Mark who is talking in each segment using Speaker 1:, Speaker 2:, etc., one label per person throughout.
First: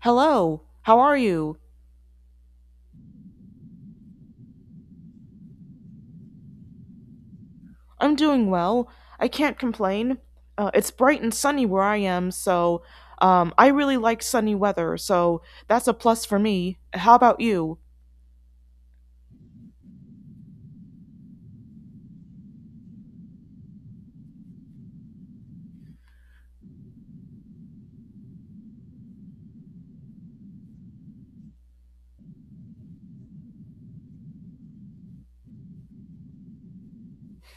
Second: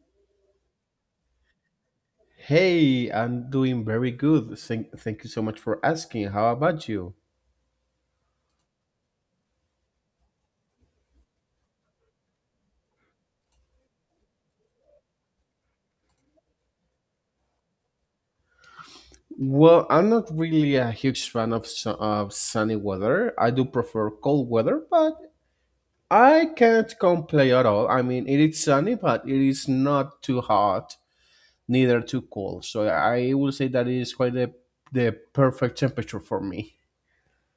Speaker 1: Hello, how are you?
Speaker 2: Hey, I'm doing very good. Thank you so much for asking. How about you?
Speaker 1: I'm doing well. I can't complain. It's bright and sunny where I am, so I really like sunny weather, so that's a plus for me. How about you?
Speaker 2: Well, I'm not really a huge fan of, of sunny weather. I do prefer cold weather, but I can't complain at all. I mean, it is sunny, but it is not too hot, neither too cold. So I will say that it is quite the perfect temperature for me.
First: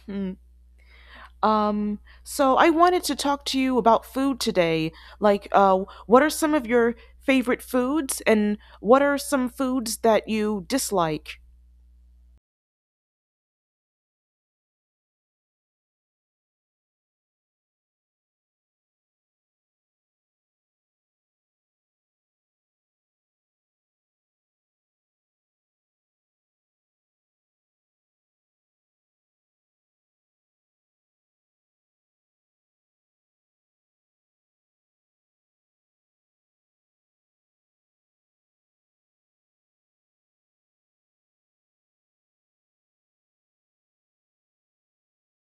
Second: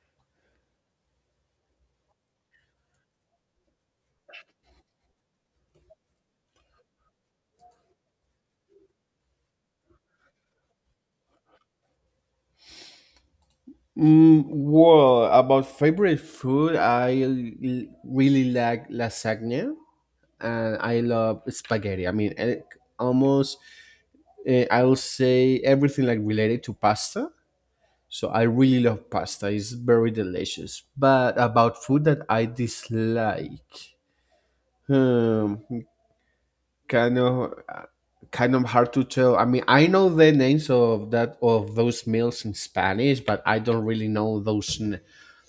Speaker 1: Hmm. So I wanted to talk to you about food today. Like, uh, what are some of your favorite foods, and what are some foods that you dislike?
Speaker 2: Mm, well, about favorite food, I really like lasagna. And I love spaghetti. I mean, almost I will say everything like related to pasta. So I really love pasta. It's very delicious. But about food that I dislike, hmm, kind of kind of hard to tell. I mean, I know the names of that of those meals in Spanish, but I don't really know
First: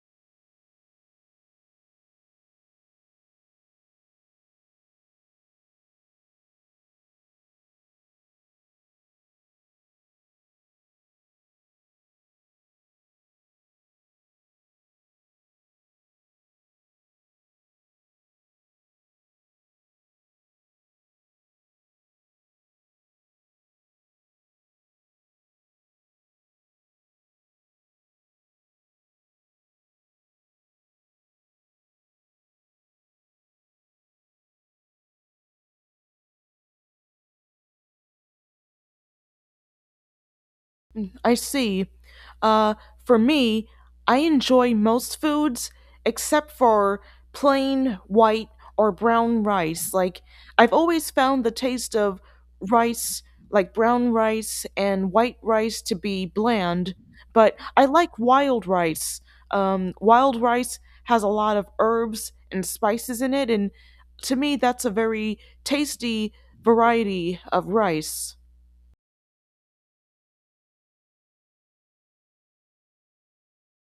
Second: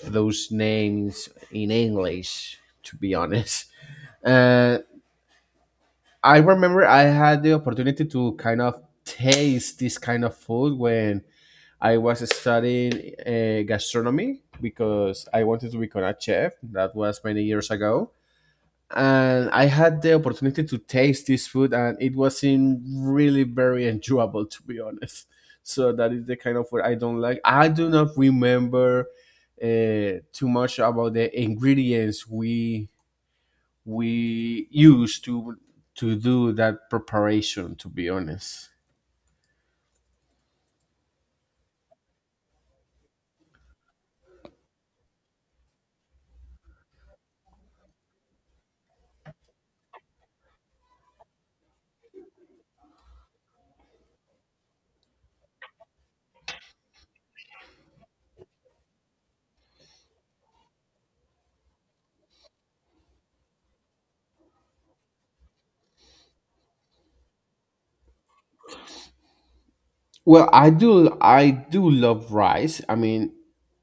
Speaker 2: those names in English. To be honest, uh, I remember I had the opportunity to kind of taste this kind of food when I was studying gastronomy because I wanted to become a chef. That was many years ago. And I had the opportunity to taste this food, and it wasn't really very enjoyable, to be honest. So, that is the kind of food I don't like. I do not remember uh, too much about the ingredients we use to do that preparation, to be honest.
Speaker 1: I see. Uh, for me, I enjoy most foods except for plain white or brown rice. Like, I've always found the taste of rice, like brown rice and white rice, to be bland, but I like wild rice. Wild rice has a lot of herbs and spices in it, and to me, that's a very tasty variety of rice.
Speaker 2: Well, I do love rice. I mean,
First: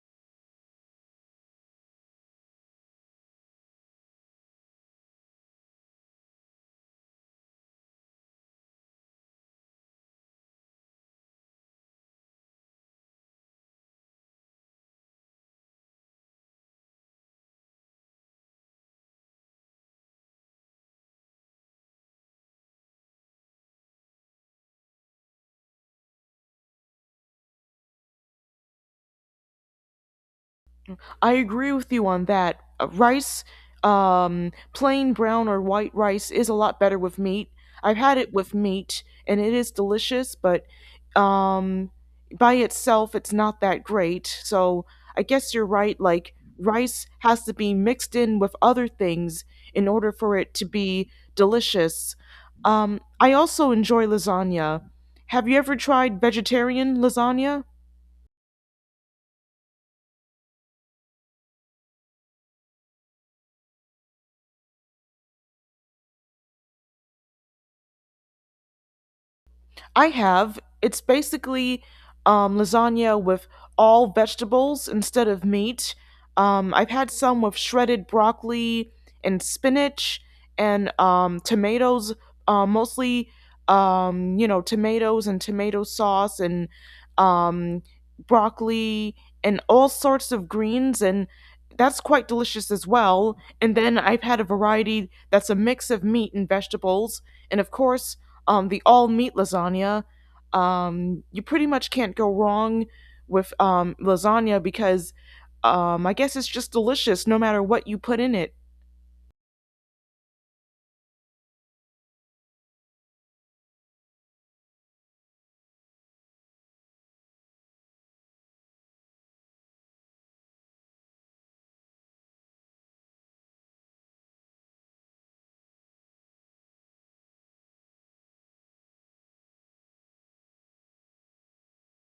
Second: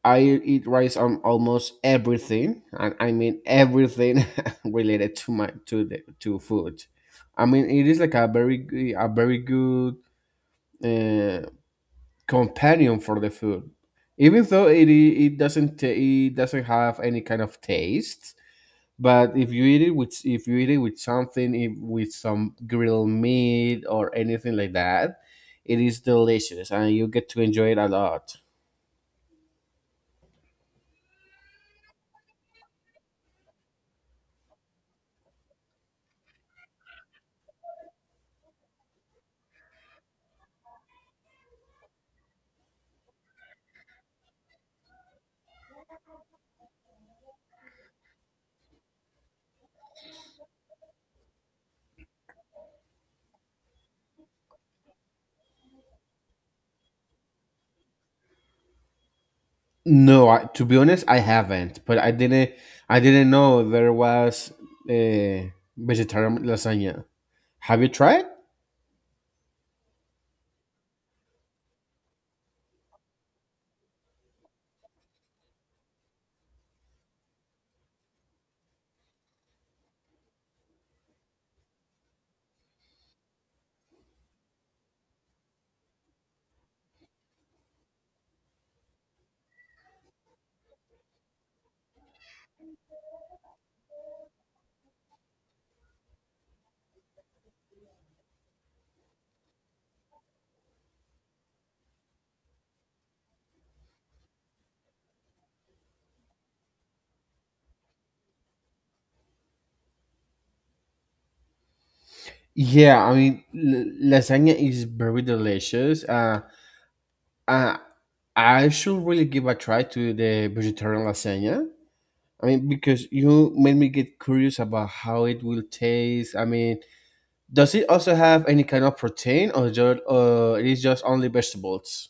Speaker 2: I eat rice on almost everything, and I mean everything related to my to the to food. I mean, it is like a a very good uh, companion for the food, even though it doesn't ta- it doesn't have any kind of taste. But if you eat it with if you eat it with something if, with some grilled meat or anything like that, it is delicious and you get to enjoy it a lot.
Speaker 1: I agree with you on that. Rice, plain brown or white rice is a lot better with meat. I've had it with meat and it is delicious, but um, by itself, it's not that great. So I guess you're right. Like, rice has to be mixed in with other things in order for it to be delicious. I also enjoy lasagna. Have you ever tried vegetarian lasagna?
Speaker 2: No, I, to be honest, I haven't, but I didn't know there was a vegetarian lasagna. Have you tried?
Speaker 1: I have. It's basically lasagna with all vegetables instead of meat. I've had some with shredded broccoli and spinach and tomatoes, mostly, tomatoes and tomato sauce and um, broccoli and all sorts of greens. And that's quite delicious as well. And then I've had a variety that's a mix of meat and vegetables. And of course, the all meat lasagna. You pretty much can't go wrong with lasagna because I guess it's just delicious no matter what you put in it.
Speaker 2: Yeah, I mean lasagna is very delicious. Uh, I should really give a try to the vegetarian lasagna. I mean, because you made me get curious about how it will taste. I mean, does it also have any kind of protein, or just it is just only vegetables?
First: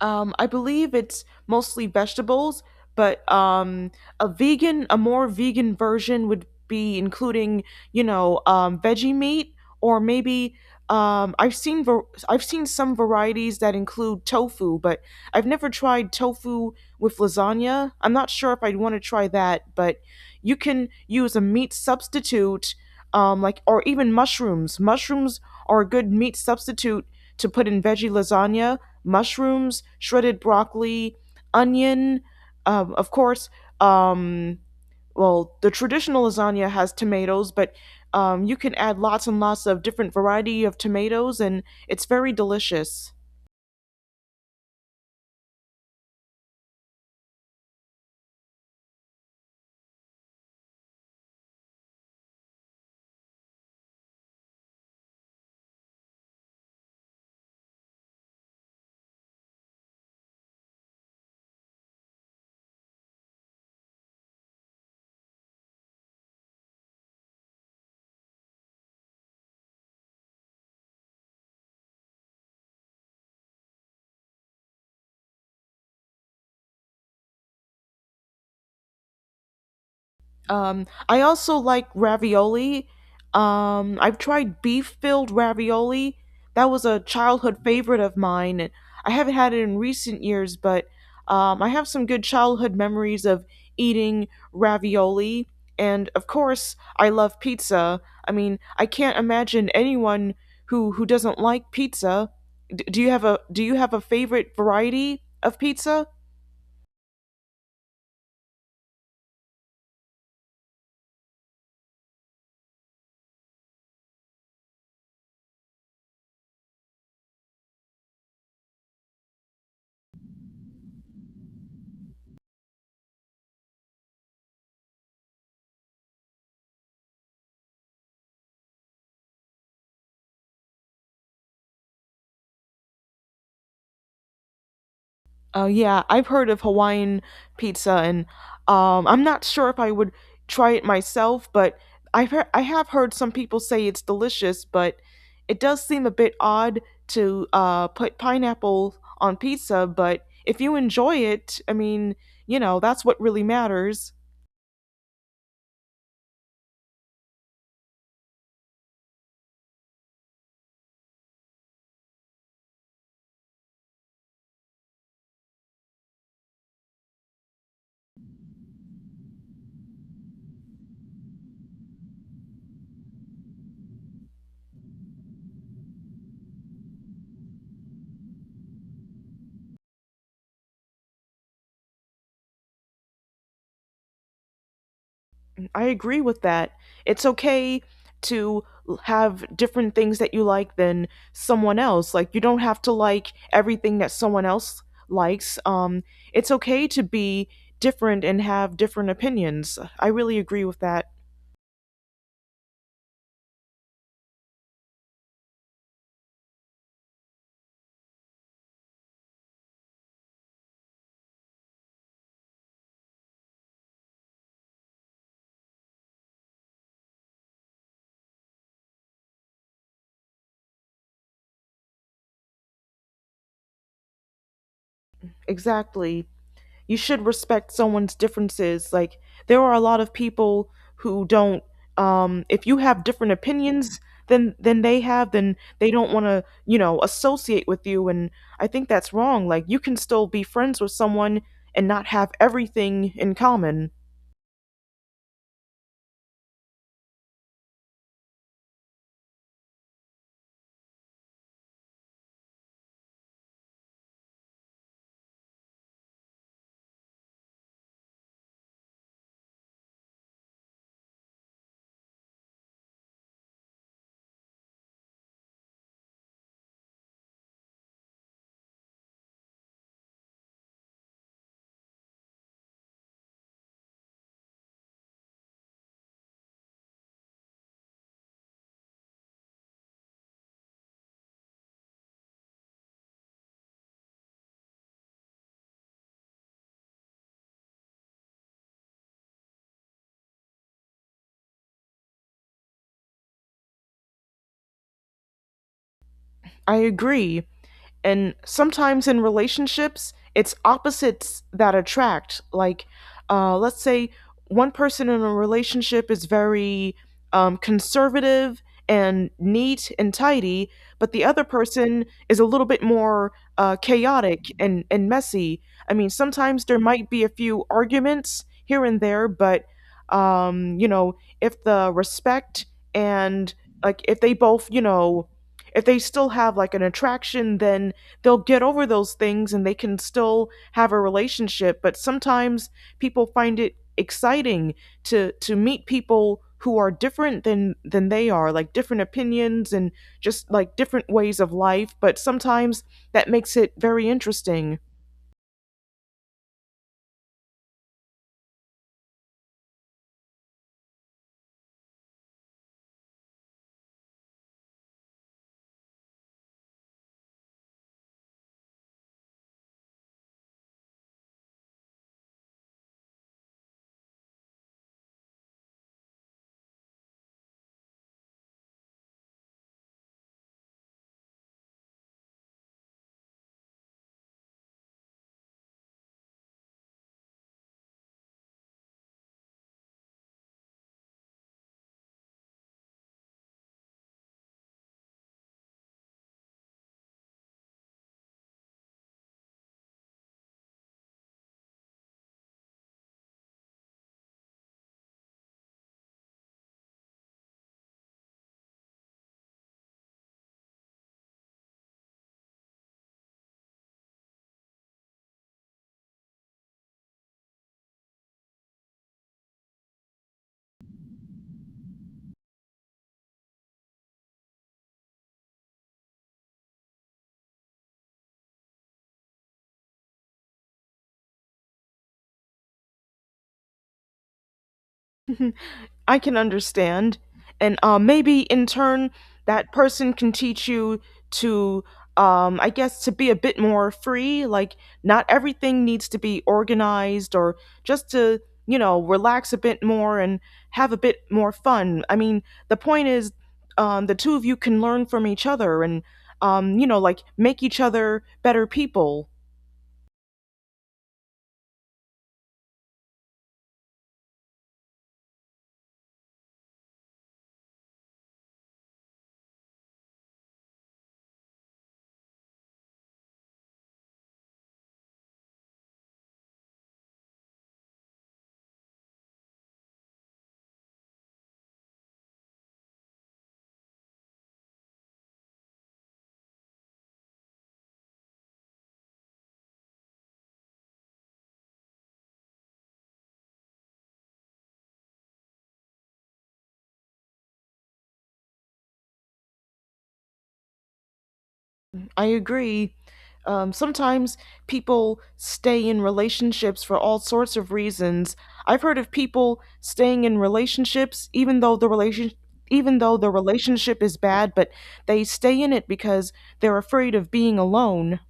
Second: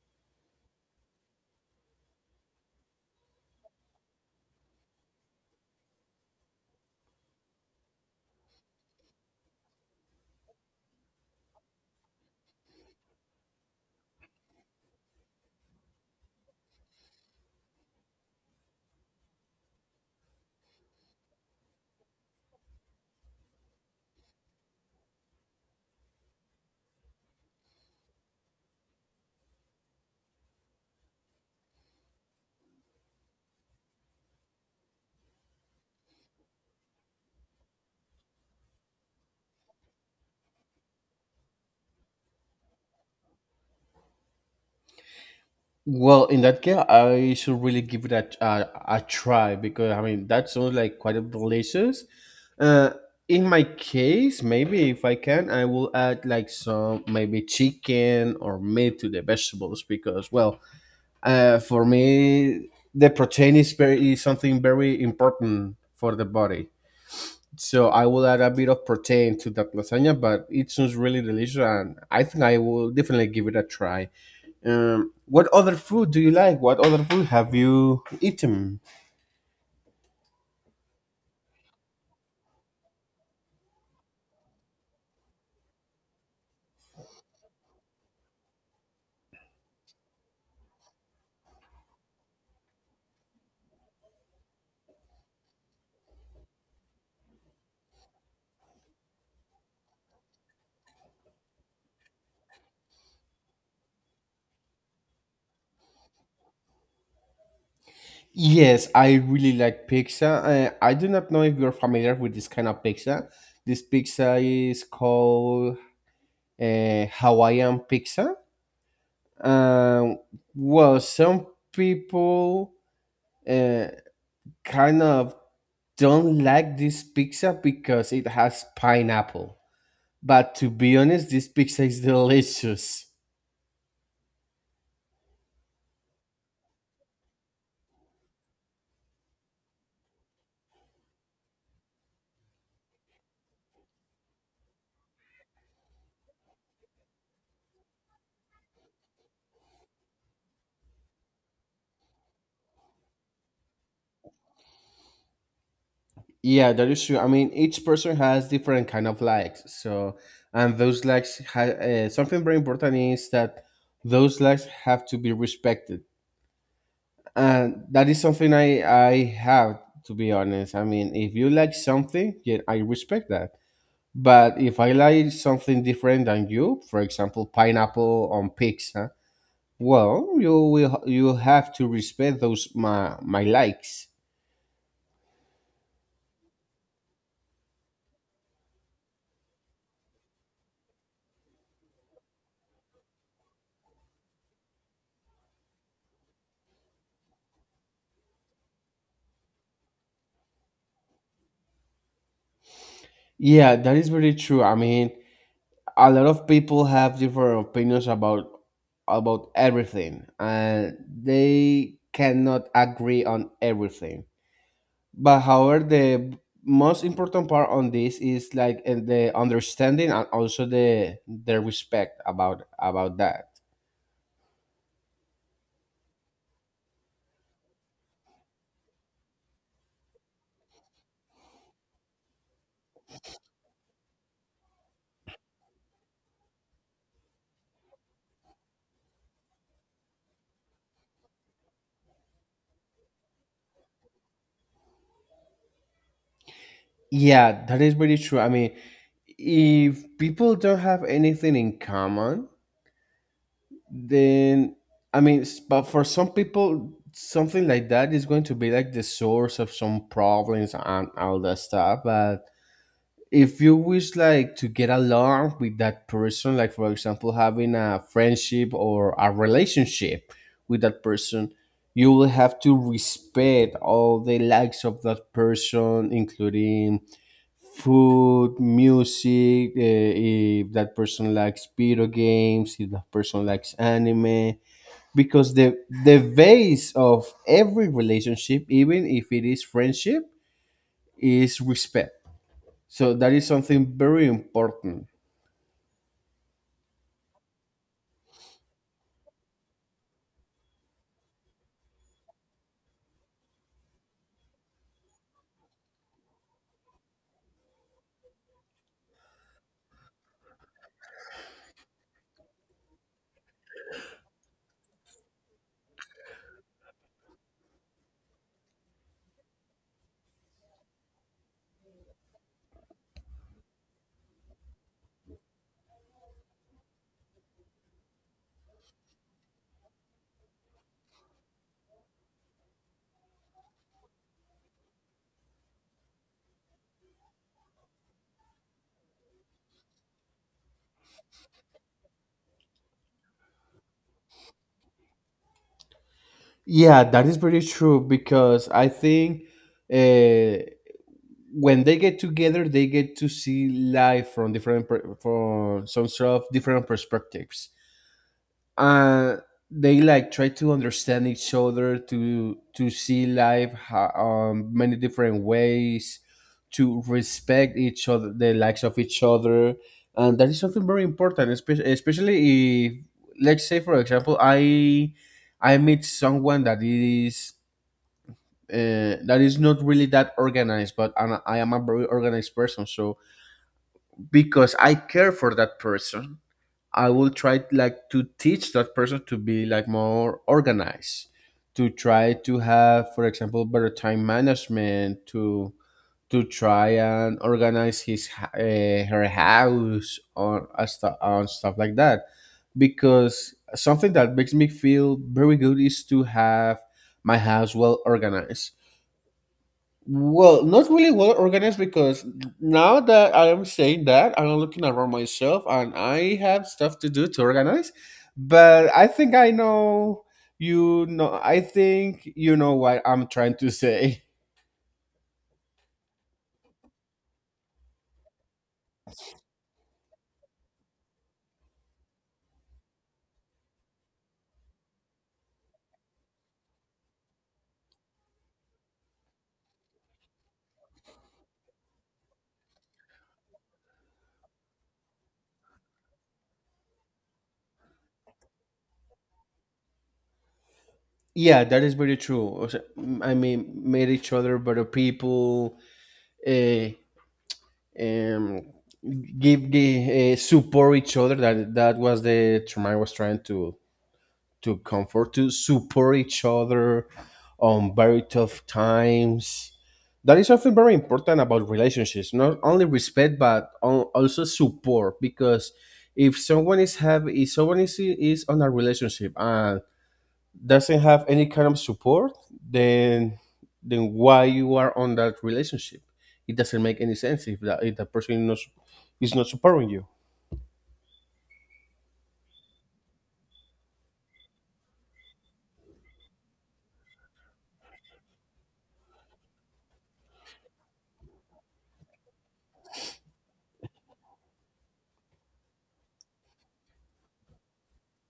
Speaker 1: I believe it's mostly vegetables, but a vegan, a more vegan version would be including, you know, veggie meat, or maybe I've seen some varieties that include tofu, but I've never tried tofu with lasagna. I'm not sure if I'd want to try that, but you can use a meat substitute, like or even mushrooms. Mushrooms are a good meat substitute to put in veggie lasagna mushrooms, shredded broccoli, onion, of course. Um, well, the traditional lasagna has tomatoes, but you can add lots and lots of different variety of tomatoes, and it's very delicious.
Speaker 2: Well, in that case, I should really give it a try, because I mean that sounds like quite delicious. Uh, in my case, maybe if I can, I will add like some maybe chicken or meat to the vegetables, because well, for me, the protein is something very important for the body. So I will add a bit of protein to that lasagna, but it sounds really delicious, and I think I will definitely give it a try. What other food do you like? What other food have you eaten?
Speaker 1: I also like ravioli. I've tried beef filled ravioli. That was a childhood favorite of mine. And I haven't had it in recent years, but I have some good childhood memories of eating ravioli. And of course, I love pizza. I mean, I can't imagine anyone who doesn't like pizza. Do you have a favorite variety of pizza?
Speaker 2: Yes, I really like pizza. I do not know if you're familiar with this kind of pizza. This pizza is called Hawaiian pizza. Um, well, some people uh, kind of don't like this pizza because it has pineapple. But to be honest, this pizza is delicious.
Speaker 1: Yeah, I've heard of Hawaiian pizza, and I'm not sure if I would try it myself, but I have heard some people say it's delicious, but it does seem a bit odd to put pineapple on pizza. But if you enjoy it, I mean, you know, that's what really matters.
Speaker 2: Yeah, that is true. I mean, each person has different kind of likes. So, and those likes, something very important is that those likes have to be respected, and that is something I have to be honest. I mean, if you like something, yeah, I respect that. But if I like something different than you, for example, pineapple on pizza, well, you have to respect those my likes.
Speaker 1: I agree with that. It's okay to have different things that you like than someone else. Like, you don't have to like everything that someone else likes. It's okay to be different and have different opinions. I really agree with that.
Speaker 2: Yeah, that is very true. I mean, a lot of people have different opinions about everything, and they cannot agree on everything. But however, the most important part on this is like and the understanding and also the respect about that.
Speaker 1: Exactly. You should respect someone's differences. Like, there are a lot of people who don't, if you have different opinions than they have, then they don't want to, you know, associate with you, and I think that's wrong. Like, you can still be friends with someone and not have everything in common.
Speaker 2: Yeah, that is very true. I mean, if people don't have anything in common, then I mean, but for some people, something like that is going to be like the source of some problems and all that stuff. But if you wish like to get along with that person, like for example having a friendship or a relationship with that person, you will have to respect all the likes of that person, including food, music, if that person likes video games, if that person likes anime, because the base of every relationship, even if it is friendship, is respect. So that is something very important.
Speaker 1: I agree. And sometimes in relationships, it's opposites that attract. Let's say one person in a relationship is very conservative and neat and tidy, but the other person is a little bit more chaotic and messy. I mean, sometimes there might be a few arguments here and there, but you know, if the respect and, like, if they both, you know, if they still have like an attraction, then they'll get over those things and they can still have a relationship. But sometimes people find it exciting to meet people who are different than they are, like different opinions and just like different ways of life, but sometimes that makes it very interesting.
Speaker 2: Yeah, that is very true, because I think uh, when they get together, they get to see life from from some sort of different perspectives. And they like try to understand each other to see life many different ways, to respect each other, the likes of each other, and that is something very important, especially if let's say for example I meet someone that is not really that organized, but I am a very organized person. So because I care for that person, I will try like to teach that person to be like more organized, to try to have, for example, better time management, to try and organize her house or and stuff like that. Because something that makes me feel very good is to have my house well organized. Well, not really well organized because now that I am saying that, I'm looking around myself and I have stuff to do to organize. But I think I know, you know, I think you know what I'm trying to say.
Speaker 1: I can understand. And maybe in turn, that person can teach you to, I guess, to be a bit more free. Like, not everything needs to be organized, or just to, you know, relax a bit more and have a bit more fun. I mean, the point is, the two of you can learn from each other and, you know, like, make each other better people.
Speaker 2: Yeah, that is very true. Also, mm, I mean, made each other better people, uh, um, give the support each other. That was the term I was trying to comfort to support each other on very tough times. That is something very important about relationships, not only respect but also support, because if someone is have if someone is on a relationship and doesn't have any kind of support, then why you are on that relationship? It doesn't make any sense if that if the person is not supporting you.
Speaker 1: I agree. Sometimes people stay in relationships for all sorts of reasons. I've heard of people staying in relationships even though the relationship is bad, but they stay in it because they're afraid of being alone.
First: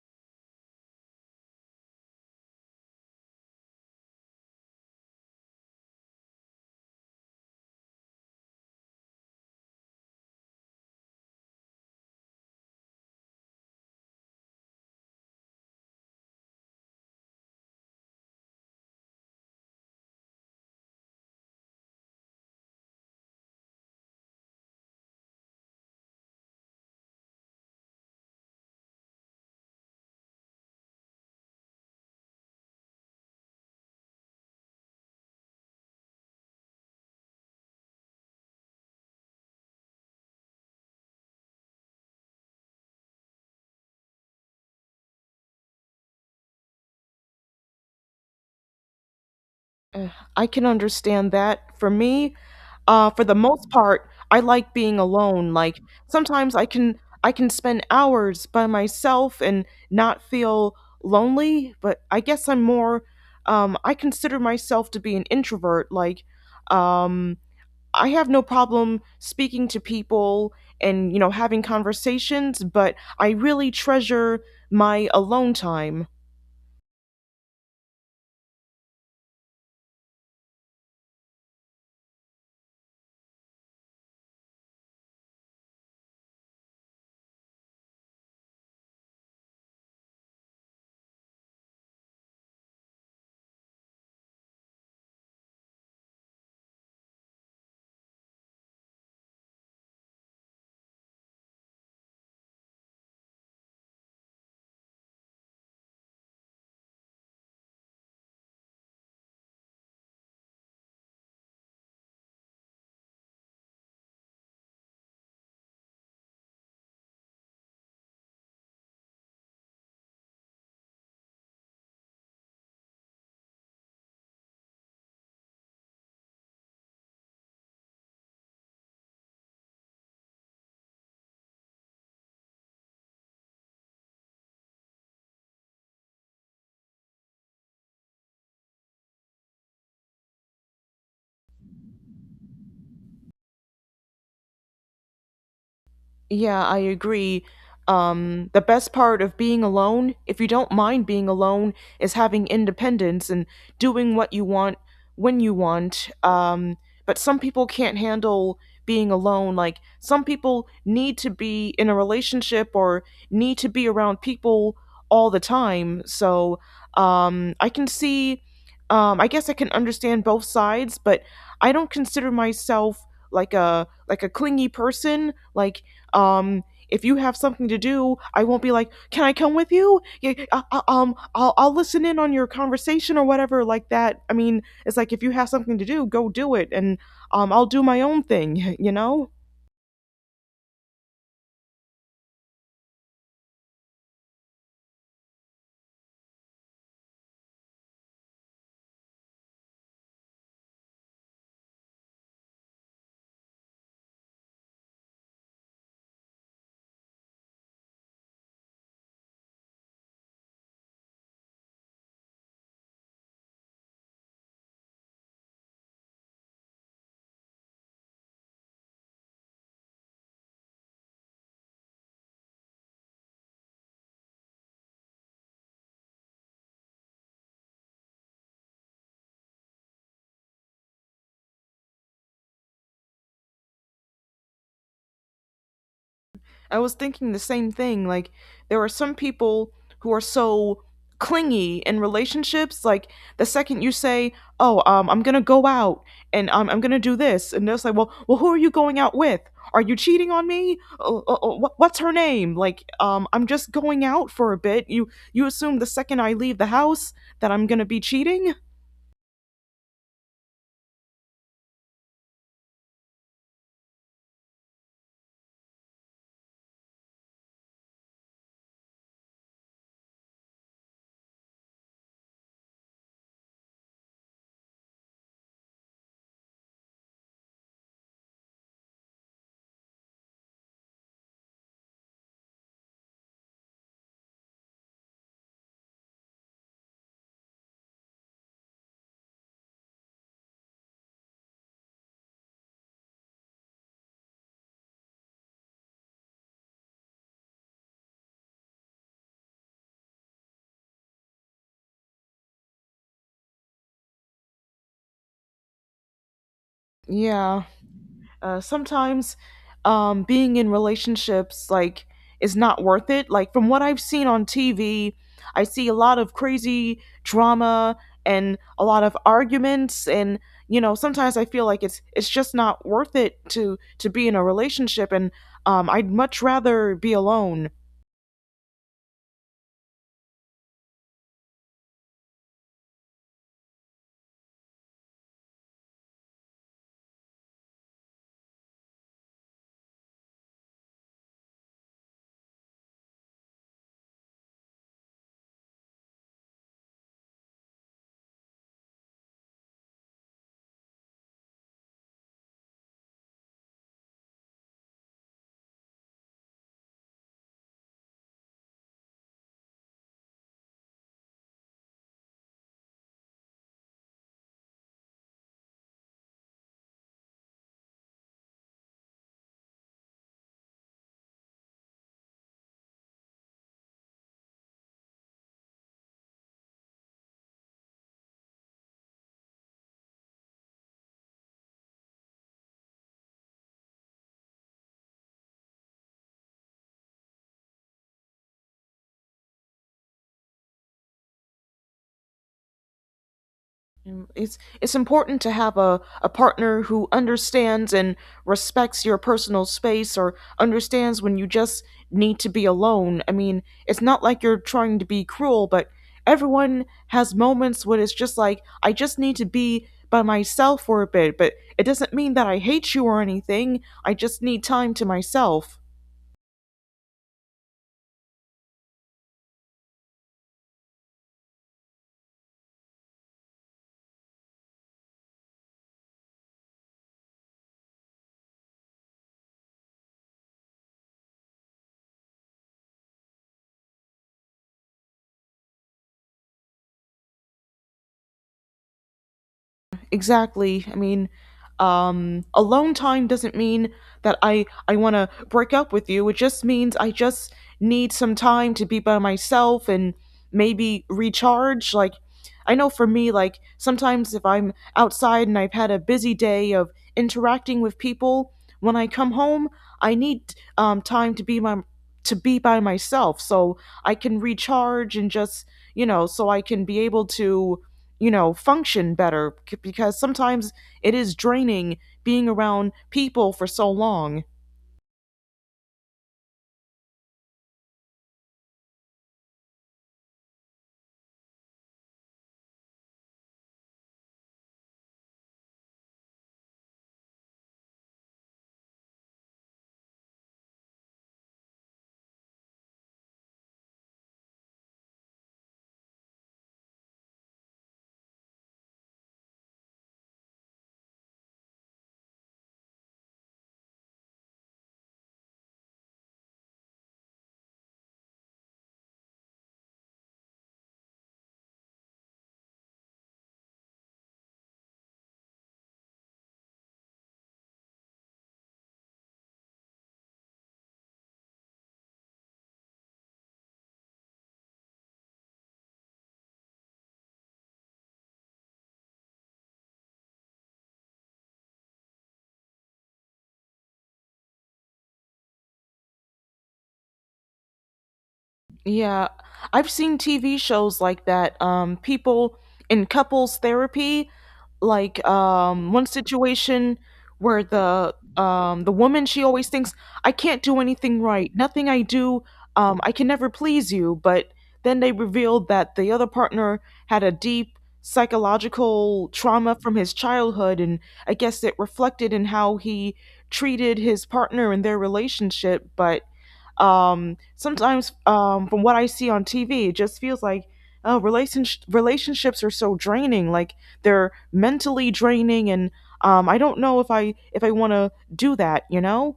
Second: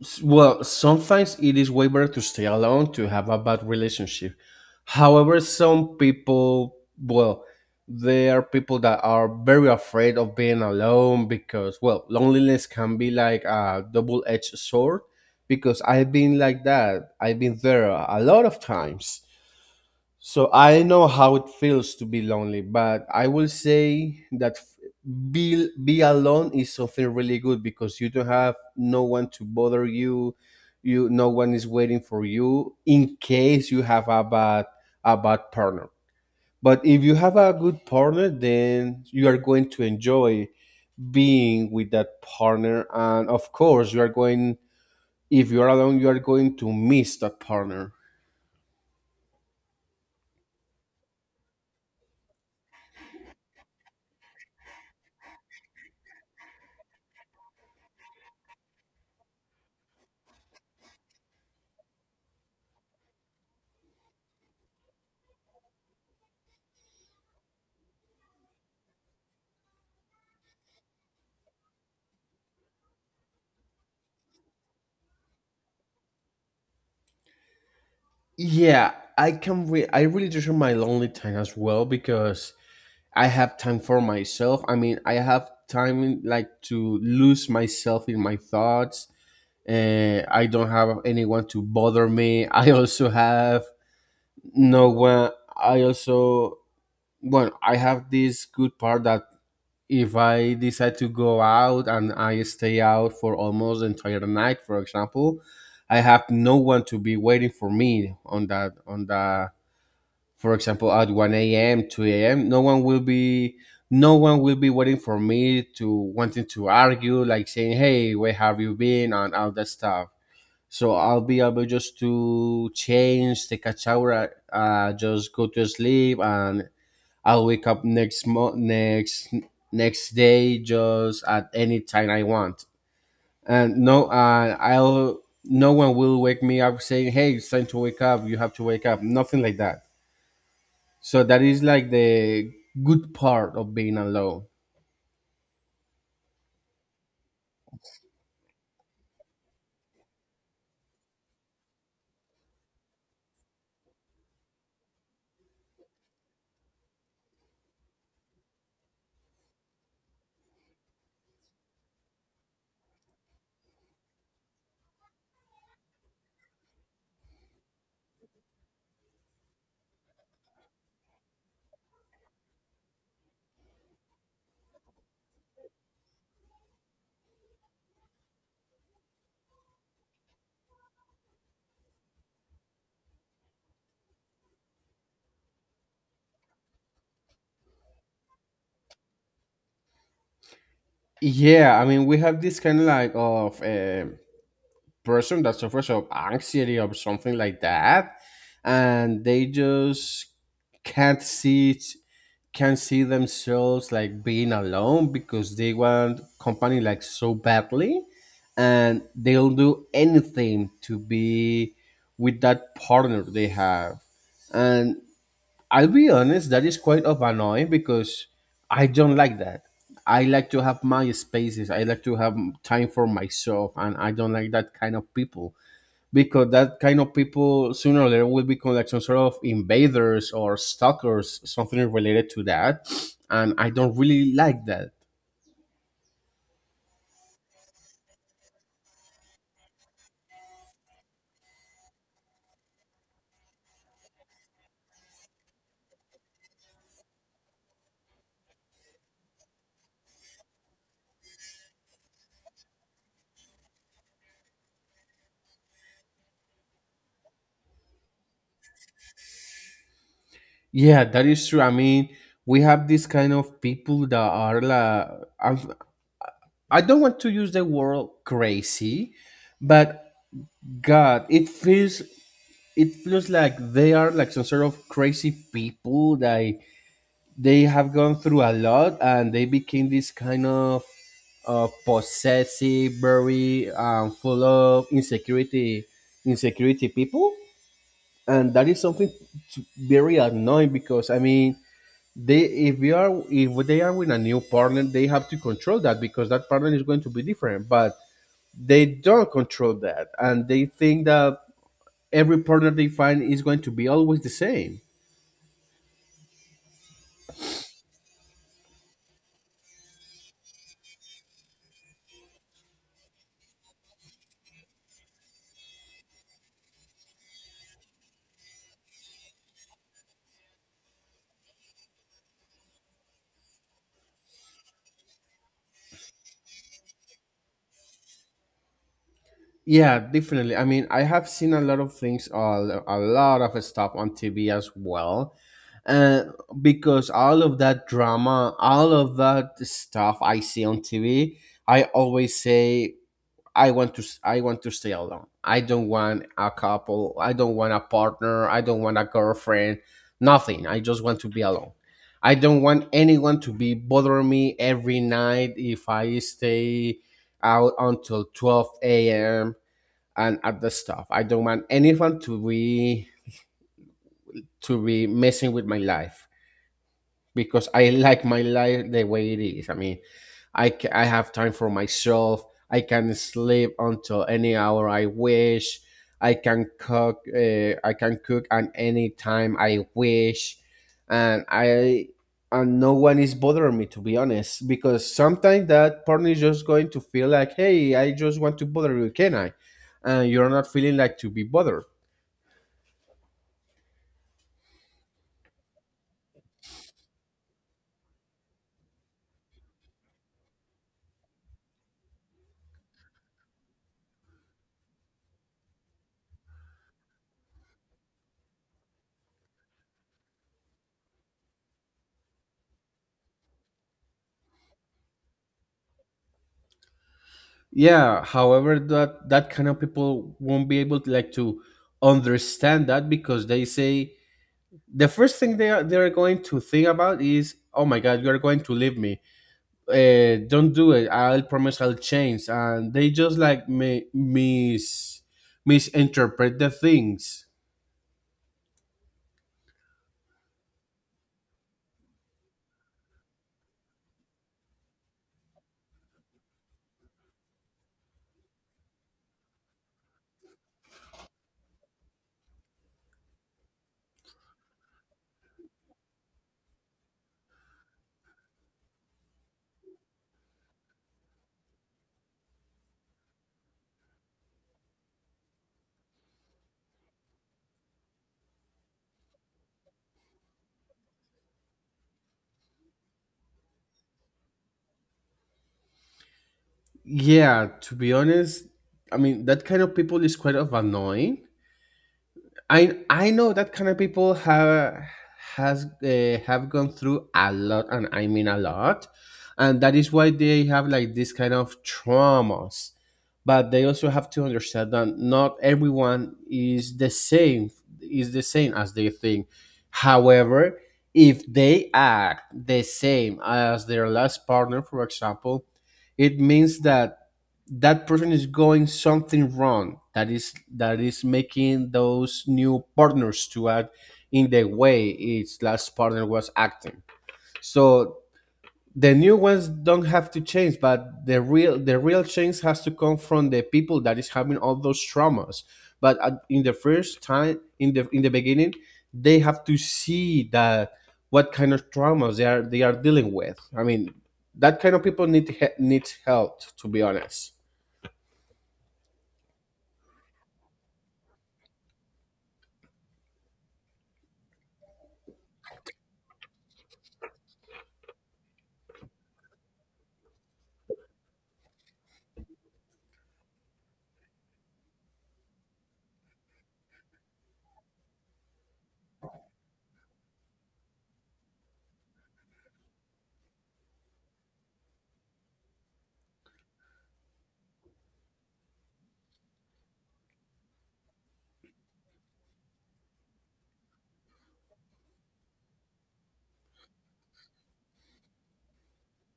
Speaker 2: Well, sometimes it is way better to stay alone to have a bad relationship. However, some people, well, there are people that are very afraid of being alone because, well, loneliness can be like a double edged sword. Because I've been like that, I've been there a lot of times. So I know how it feels to be lonely, but I will say that be alone is something really good because you don't have no one to bother you. No one is waiting for you in case you have a bad partner. But if you have a good partner, then you are going to enjoy being with that partner, and of course, you are going. If you are alone, you are going to miss that partner.
Speaker 1: Uh, I can understand that. For me, for the most part, I like being alone. Like, sometimes I can spend hours by myself and not feel lonely. But I guess I'm more. I consider myself to be an introvert. Um, I have no problem speaking to people and, you know, having conversations, but I really treasure my alone time.
Speaker 2: Yeah, I really treasure my lonely time as well because I have time for myself. I mean, I have time like to lose myself in my thoughts. I don't have anyone to bother me. I also have no one. I also, well, I have this good part that if I decide to go out and I stay out for almost the entire night, for example, I have no one to be waiting for me on that for example at 1 a.m., 2 a.m., no one will be waiting for me to wanting to argue, like saying, "Hey, where have you been?" and all that stuff. So I'll be able just to change, take a shower, just go to sleep, and I'll wake up next mo- next next day just at any time I want. And no, I'll no one will wake me up saying, "Hey, it's time to wake up, you have to wake up," nothing like that. So that is like the good part of being alone.
Speaker 1: Yeah, I agree. The best part of being alone, if you don't mind being alone, is having independence and doing what you want when you want. But some people can't handle being alone. Like, some people need to be in a relationship or need to be around people all the time. So, I can see, I guess I can understand both sides, but I don't consider myself like a clingy person, like, um, if you have something to do, I won't be like, "Can I come with you?" Yeah, I'll listen in on your conversation or whatever like that. I mean, it's like, if you have something to do, go do it, and I'll do my own thing. You know.
Speaker 2: Yeah, I mean we have this kind of a person that suffers of anxiety or something like that, and they just can't see it, can't see themselves like being alone because they want company like so badly, and they'll do anything to be with that partner they have. And I'll be honest, that is quite of annoying because I don't like that. I like to have my spaces. I like to have time for myself, and I don't like that kind of people, because that kind of people sooner or later will become like some sort of invaders or stalkers, something related to that, and I don't really like that.
Speaker 1: I was thinking the same thing. Like, there are some people who are so clingy in relationships. Like, the second you say, "Oh, I'm gonna go out and I'm gonna do this," and they're like, "Well, who are you going out with? Are you cheating on me? What's her name?" Like, I'm just going out for a bit. You assume the second I leave the house that I'm gonna be cheating?
Speaker 2: Yeah, that is true. I mean, we have this kind of people that are like, I'm- I don't want to use the word crazy, but God, it feels like they are like some sort of crazy people that they have gone through a lot and they became this kind of possessive, very full of insecurity people. And that is something very annoying, because I mean, they if you are if they are with a new partner, they have to control that because that partner is going to be different, but they don't control that and they think that every product they find is going to be always the same.
Speaker 1: Yeah." Sometimes being in relationships, like, is not worth it. Like, from what I've seen on TV, I see a lot of crazy drama and a lot of arguments, and, you know, sometimes I feel like it's just not worth it to be in a relationship, and I'd much rather be alone.
Speaker 2: Yeah, definitely. I mean, I have seen a lot of things, a lot of stuff on TV as well. Uh, because all of that drama, all of that stuff I see on TV, I always say I want to stay alone. I don't want a couple. I don't want a partner. I don't want a girlfriend. Nothing. I just want to be alone. I don't want anyone to be bothering me every night if I stay out until 12 a.m. and other stuff. I don't want anyone to be messing with my life because I like my life the way it is. I mean, I have time for myself. I can sleep until any hour I wish. I can cook. I can cook at any time I wish, and I and no one is bothering me, to be honest. Because sometimes that partner is just going to feel like, hey, I just want to bother you, can I? And you're not feeling like to be bothered.
Speaker 1: It's important to have a partner who understands and respects your personal space, or understands when you just need to be alone. I mean, it's not like you're trying to be cruel, but everyone has moments when it's just like, I just need to be by myself for a bit, but it doesn't mean that I hate you or anything. I just need time to myself.
Speaker 2: Yeah, however, that kind of people won't be able to like to understand that, because they say the first thing they're going to think about is, oh my God, you're going to leave me, don't do it, I'll promise I'll change. And they just like misinterpret the things.
Speaker 1: Exactly. I mean, alone time doesn't mean that I want to break up with you. It just means I just need some time to be by myself and maybe recharge. Like, I know for me, like, sometimes if I'm outside and I've had a busy day of interacting with people, when I come home, I need time to be by myself so I can recharge and just, you know, so I can be able to, you know, function better because sometimes it is draining being around people for so long.
Speaker 2: Yeah, to be honest, I mean that kind of people is quite of annoying. I know that kind of people have gone through a lot, and I mean a lot, and that is why they have like this kind of traumas. But they also have to understand that not everyone is the same as they think. However, if they act the same as their last partner, for example, it means that that person is going something wrong that is making those new partners to act in the way its last partner was acting. So the new ones don't have to change, but the real change has to come from the people that is having all those traumas. But at, in the first time in the beginning they have to see that what kind of traumas they are dealing with. I mean, that kind of people needs help, to be honest.
Speaker 1: Yeah, I've seen TV shows like that. People in couples therapy, like, one situation where the woman, she always thinks, I can't do anything right, nothing I do, I can never please you. But then they revealed that the other partner had a deep psychological trauma from his childhood, and I guess it reflected in how he treated his partner in their relationship. But sometimes, from what I see on TV, it just feels like, oh, relationships are so draining, like, they're mentally draining, and I don't know if I want to do that, you know?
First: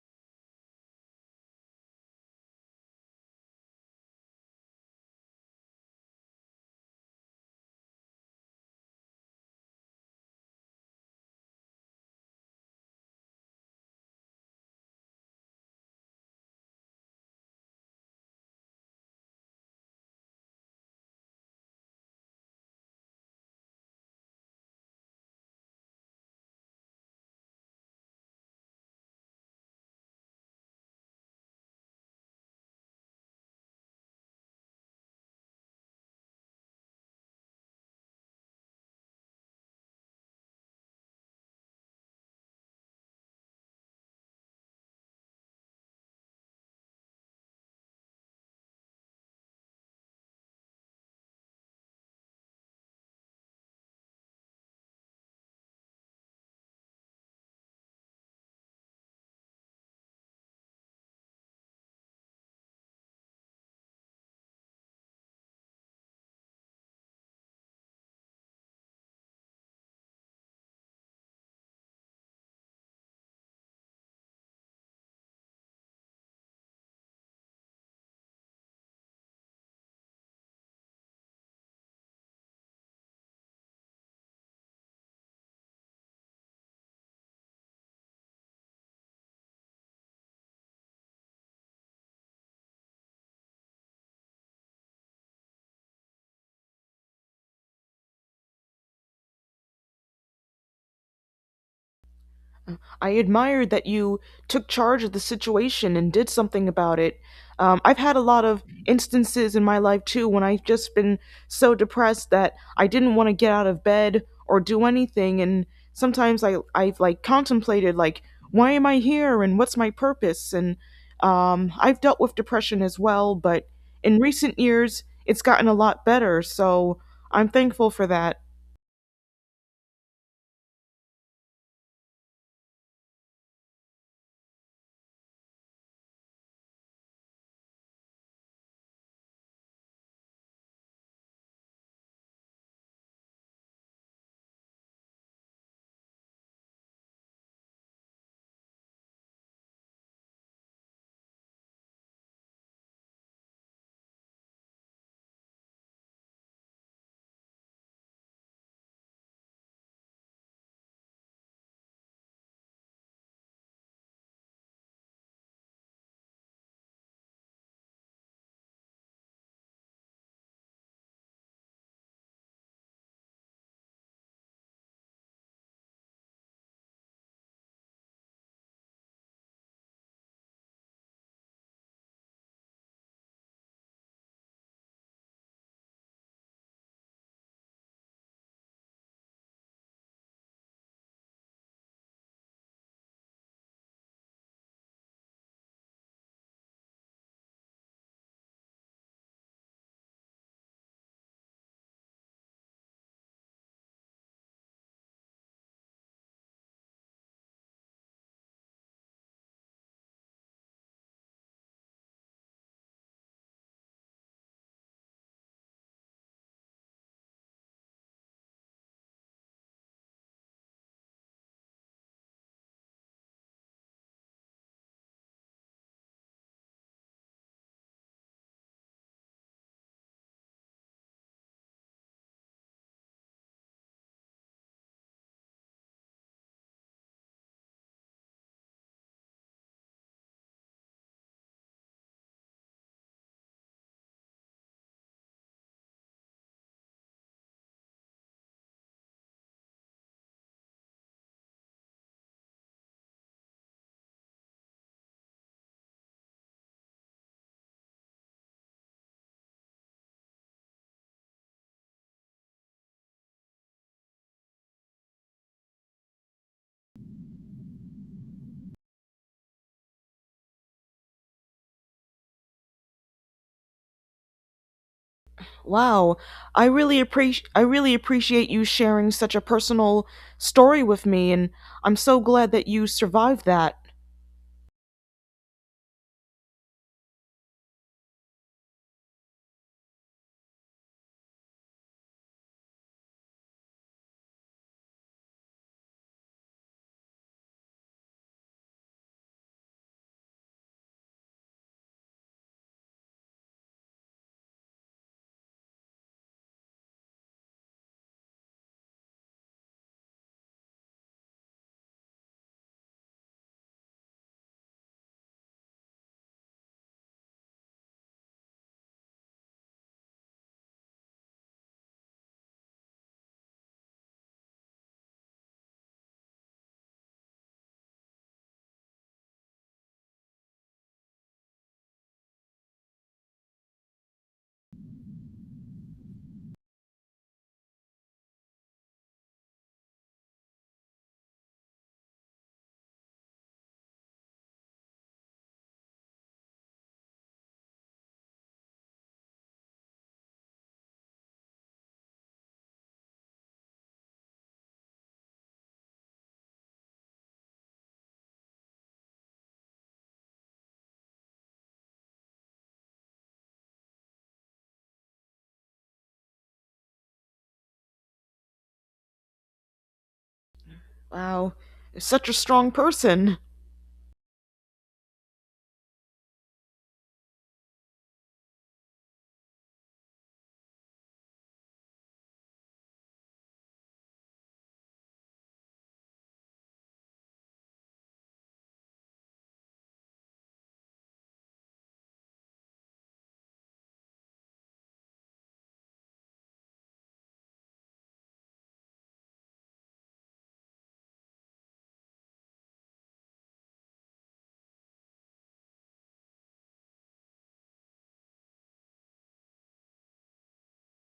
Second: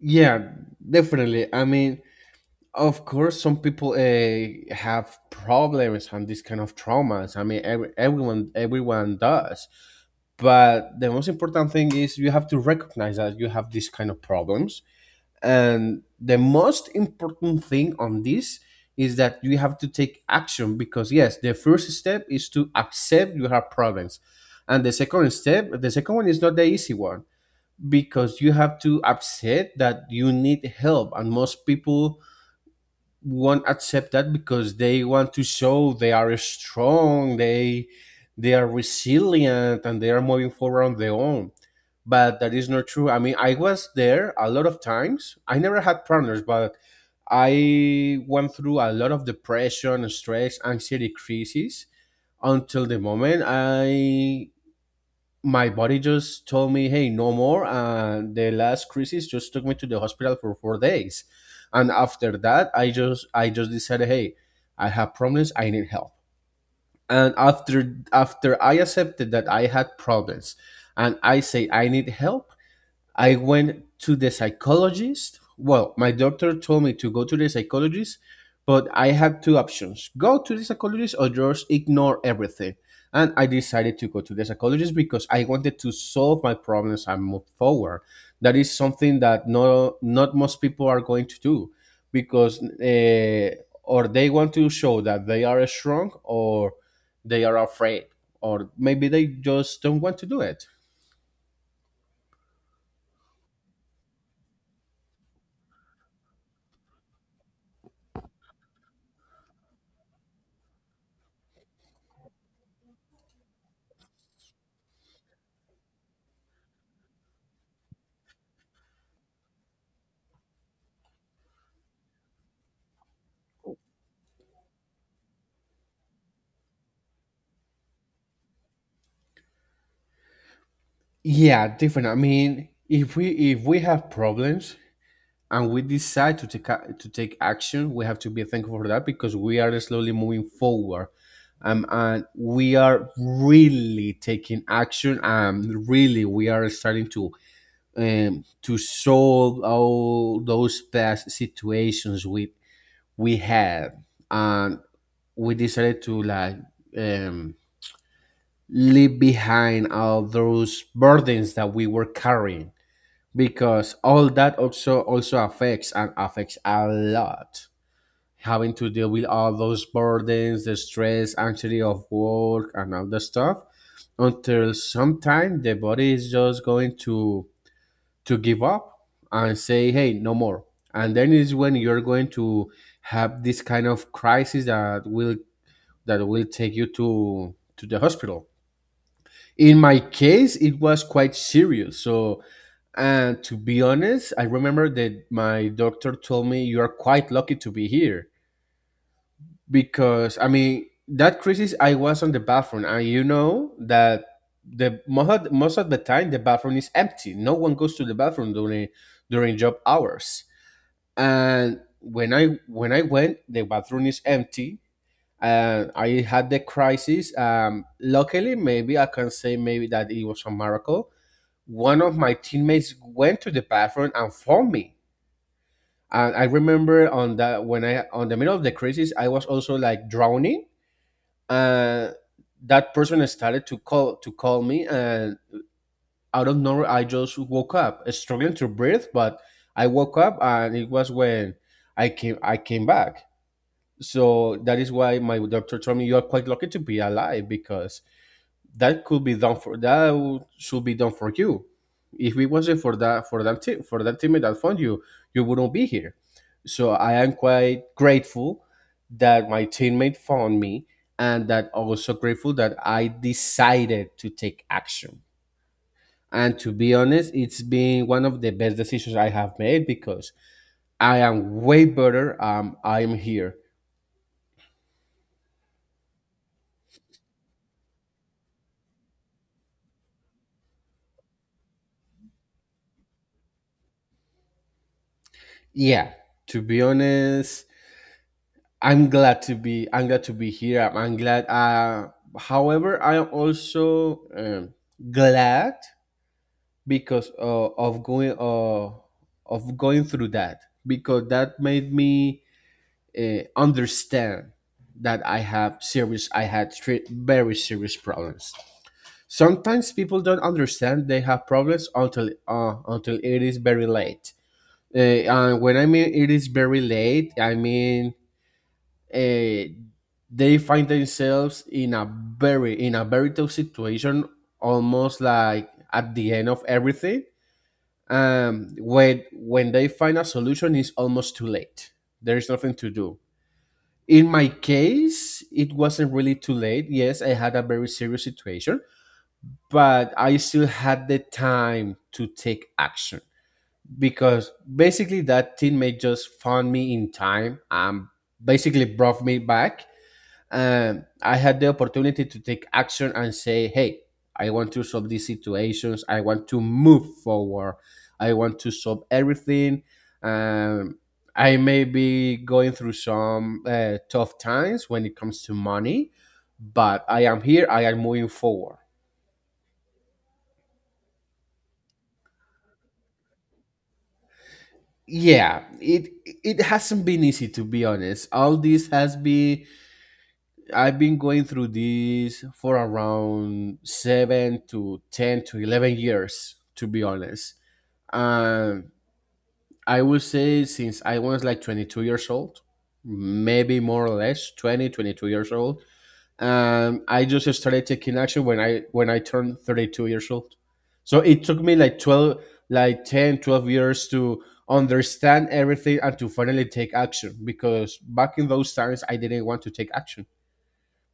Speaker 2: Yeah, definitely. I mean, of course, some people have problems and these kind of traumas. I mean, everyone does. But the most important thing is you have to recognize that you have these kind of problems. And the most important thing on this is that you have to take action, because yes, the first step is to accept you have problems. And the second step, the second one is not the easy one, because you have to accept that you need help, and most people won't accept that because they want to show they are strong, they are resilient and they are moving forward on their own. But that is not true. I mean, I was there a lot of times. I never had partners, but I went through a lot of depression, stress, anxiety crises until the moment I my body just told me, "Hey, no more." And the last crisis just took me to the hospital for 4 days, and after that, I just decided, "Hey, I have problems. I need help." And after I accepted that I had problems, and I say I need help, I went to the psychologist. Well, my doctor told me to go to the psychologist, but I had two options: go to the psychologist or just ignore everything. And I decided to go to the psychologist because I wanted to solve my problems and move forward. That is something that no, not most people are going to do, because or they want to show that they are strong, or they are afraid, or maybe they just don't want to do it.
Speaker 1: I admired that you took charge of the situation and did something about it. I've had a lot of instances in my life too when I've just been so depressed that I didn't want to get out of bed or do anything. And sometimes I've like contemplated, like, why am I here and what's my purpose? And I've dealt with depression as well, but in recent years, it's gotten a lot better. So I'm thankful for that.
Speaker 2: Yeah, different. I mean, if we have problems and we decide to to take action, we have to be thankful for that, because we are slowly moving forward, and we are really taking action. And really, we are starting to solve all those past situations we had, and we decided to like um leave behind all those burdens that we were carrying, because all that also affects, and affects a lot, having to deal with all those burdens, the stress, anxiety of work and all the stuff, until sometime the body is just going to give up and say, hey, no more. And then is when you're going to have this kind of crisis that will take you to the hospital. In my case, it was quite serious. So, and to be honest, I remember that my doctor told me, you are quite lucky to be here. Because I mean, that crisis, I was on the bathroom, and you know that most of the time the bathroom is empty, no one goes to the bathroom during job hours. And when I went, the bathroom is empty. And I had the crisis. Luckily, maybe I can say maybe that it was a miracle, one of my teammates went to the bathroom and found me. And I remember on that when I on the middle of the crisis, I was also like drowning. Uh, that person started to call me, and out of nowhere, I just woke up, struggling to breathe. But I woke up, and it was when I came back. So that is why my doctor told me, you are quite lucky to be alive, because that could be done for should be done for you. If it wasn't for that team for that teammate that found you, you wouldn't be here. So I am quite grateful that my teammate found me, and that also grateful that I decided to take action. And to be honest, it's been one of the best decisions I have made, because I am way better. I am here.
Speaker 1: Wow. I really appreciate you sharing such a personal story with me, and I'm so glad that you survived that.
Speaker 2: Yeah, to be honest, I'm glad to be here. I'm glad. However, I am also glad because of going, of going through that, because that made me understand that I have serious I had tre- very serious problems. Sometimes people don't understand they have problems until it is very late. Uh, and when I mean it is very late, I mean uh, they find themselves in a very tough situation, almost like at the end of everything. When they find a solution, it's almost too late. There is nothing to do. In my case, it wasn't really too late. Yes, I had a very serious situation, but I still had the time to take action, because basically that teammate just found me in time and basically brought me back. I had the opportunity to take action and say, hey, I want to solve these situations. I want to move forward. I want to solve everything. Um, I may be going through some tough times when it comes to money, but I am here. I am moving forward.
Speaker 1: Wow. You're such a strong person.
Speaker 2: Yeah, it hasn't been easy, to be honest. All this has been I've been going through this for around 7 to 10 to 11 years, to be honest. And I will say since I was like 22 years old, maybe more or less 22 years old. I just started taking action when I turned 32 years old. So it took me like like 10, 12 years to understand everything and to finally take action, because back in those times I didn't want to take action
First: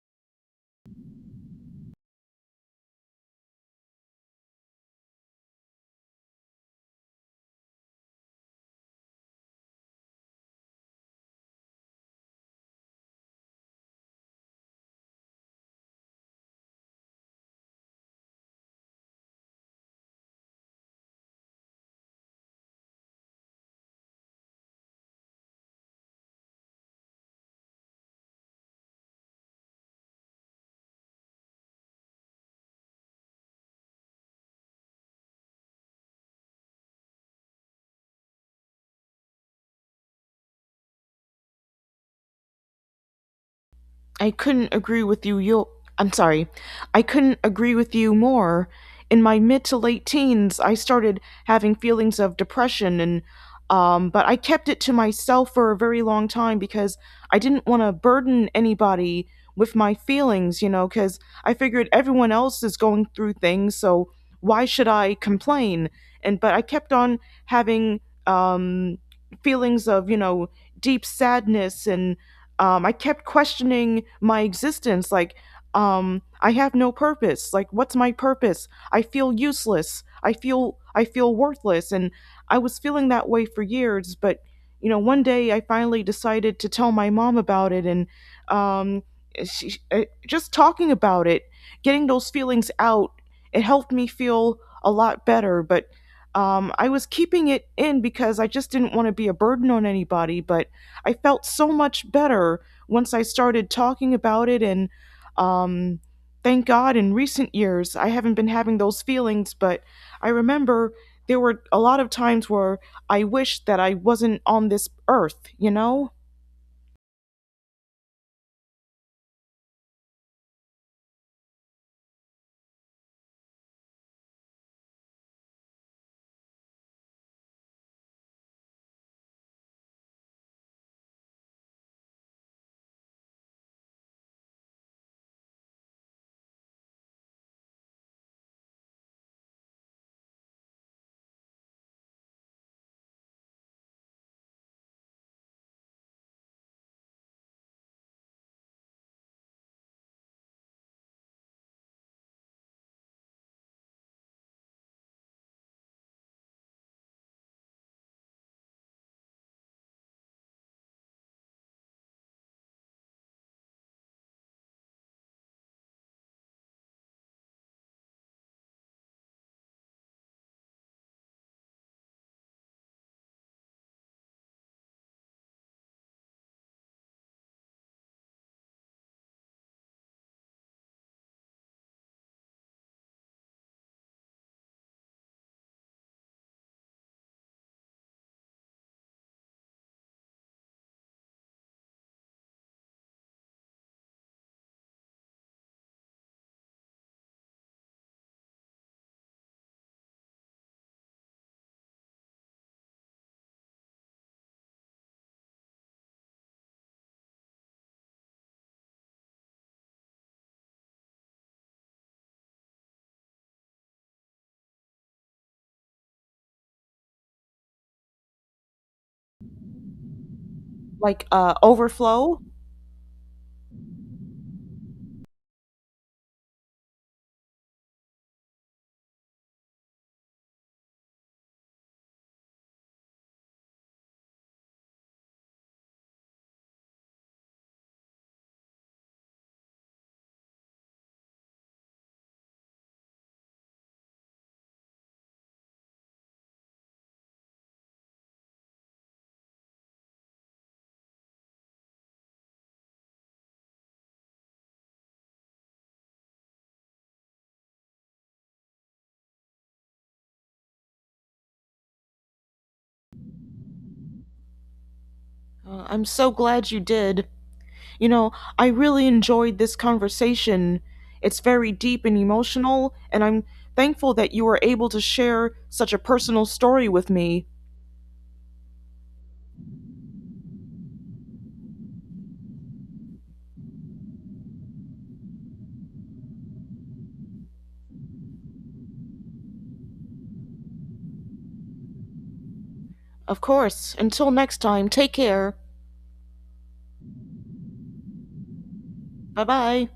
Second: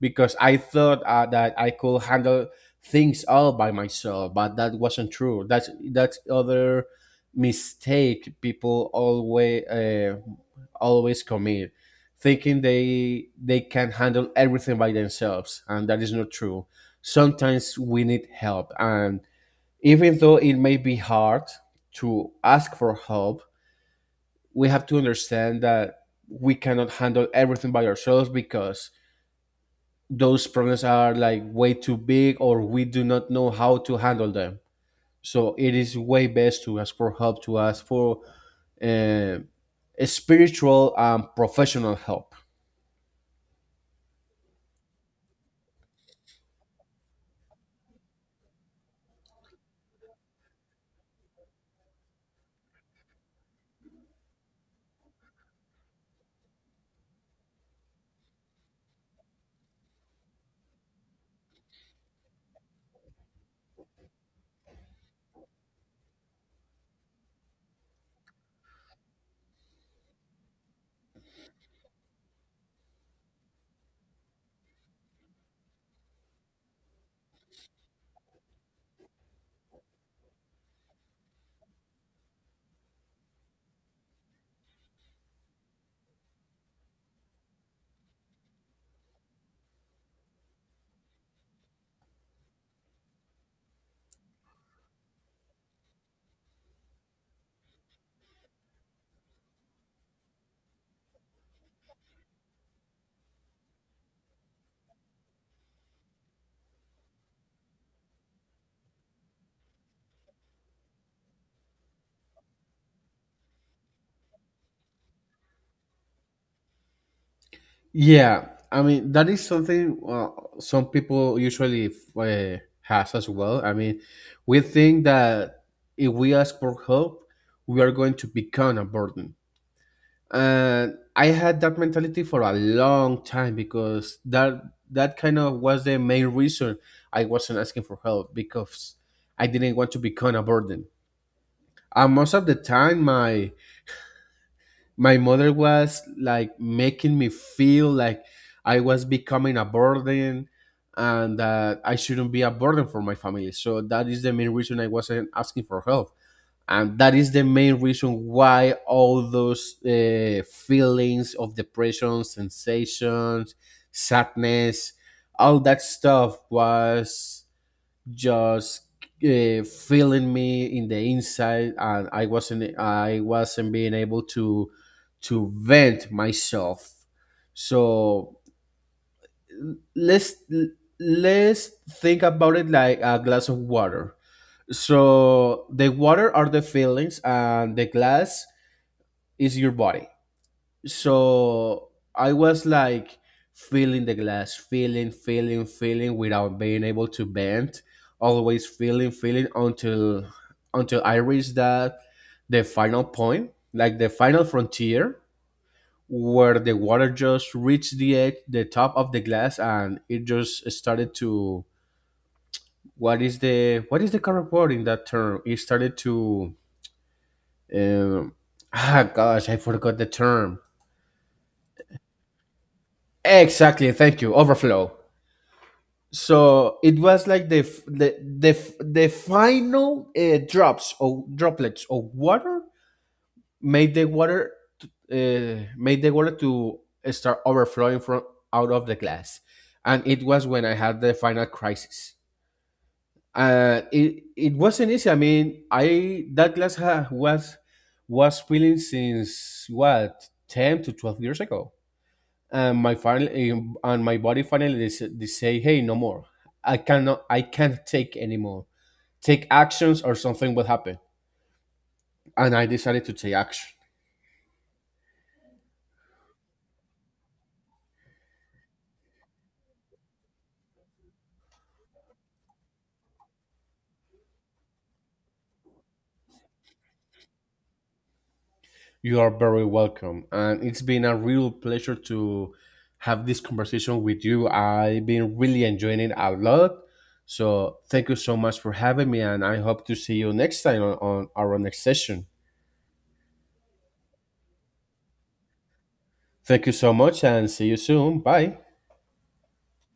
Speaker 2: because I thought that I could handle things all by myself, but that wasn't true. That's other mistake people always always commit, thinking they can handle everything by themselves, and that is not true. Sometimes we need help, and even though it may be hard to ask for help, we have to understand that we cannot handle everything by ourselves, because those problems are like way too big or we do not know how to handle them. So it is way best to ask for help, to ask for uh, a spiritual and professional help.
Speaker 1: I couldn't agree with you. Yo, I'm sorry. I couldn't agree with you more. In my mid to late teens, I started having feelings of depression and, but I kept it to myself for a very long time because I didn't want to burden anybody with my feelings, you know, cuz I figured everyone else is going through things, so why should I complain? And but I kept on having um feelings of, you know, deep sadness and, I kept questioning my existence. I have no purpose. Like, what's my purpose? I feel useless. I feel worthless. And I was feeling that way for years. But, you know, one day I finally decided to tell my mom about it, and um, just talking about it, getting those feelings out, it helped me feel a lot better. But I was keeping it in because I just didn't want to be a burden on anybody. But I felt so much better once I started talking about it. And um, thank God, in recent years, I haven't been having those feelings, but I remember there were a lot of times where I wished that I wasn't on this earth, you know?
Speaker 2: Yeah, I mean, that is something some people usually has as well. I mean, we think that if we ask for help, we are going to become a burden. And I had that mentality for a long time, because that kind of was the main reason I wasn't asking for help, because I didn't want to become a burden. And most of the time, my mother was like making me feel like I was becoming a burden and that I shouldn't be a burden for my family. So that is the main reason I wasn't asking for help, and that is the main reason why all those feelings of depression, sensations, sadness, all that stuff was just filling me in the inside, and I wasn't being able to vent myself. So, let's let's think about it like a glass of water. So the water are the feelings and the glass is your body. So I was like feeling the glass, feeling, feeling, feeling without being able to bend, always feeling, feeling until I reached that the final point, like the final frontier where the water just reached the edge, the top of the glass, and it just started to, what is the correct word in that term? It started to um, ah gosh, I forgot the term.
Speaker 1: Overflow.
Speaker 2: Exactly, thank you. Overflow. So it was like the, f- the final drops or droplets of water made the water, made the water to start overflowing from out of the glass. And it was when I had the final crisis. It wasn't easy. I mean, I that glass was filling since what, 10 to 12 years ago. And my body finally they say, hey, no more. I can't take anymore. Take actions or something will happen. And I decided to take action.
Speaker 1: I'm so glad you did. You know, I really enjoyed this conversation. It's very deep and emotional, and I'm thankful that you were able to share such a personal story with me.
Speaker 2: You are very welcome, and it's been a real pleasure to have this conversation with you. I've been really enjoying it a lot. So thank you so much for having me, and I hope to see you next time on, our next session.
Speaker 1: Of course. Until next time, take care.
Speaker 2: Thank you so much, and see you soon. Bye.
Speaker 1: Bye bye.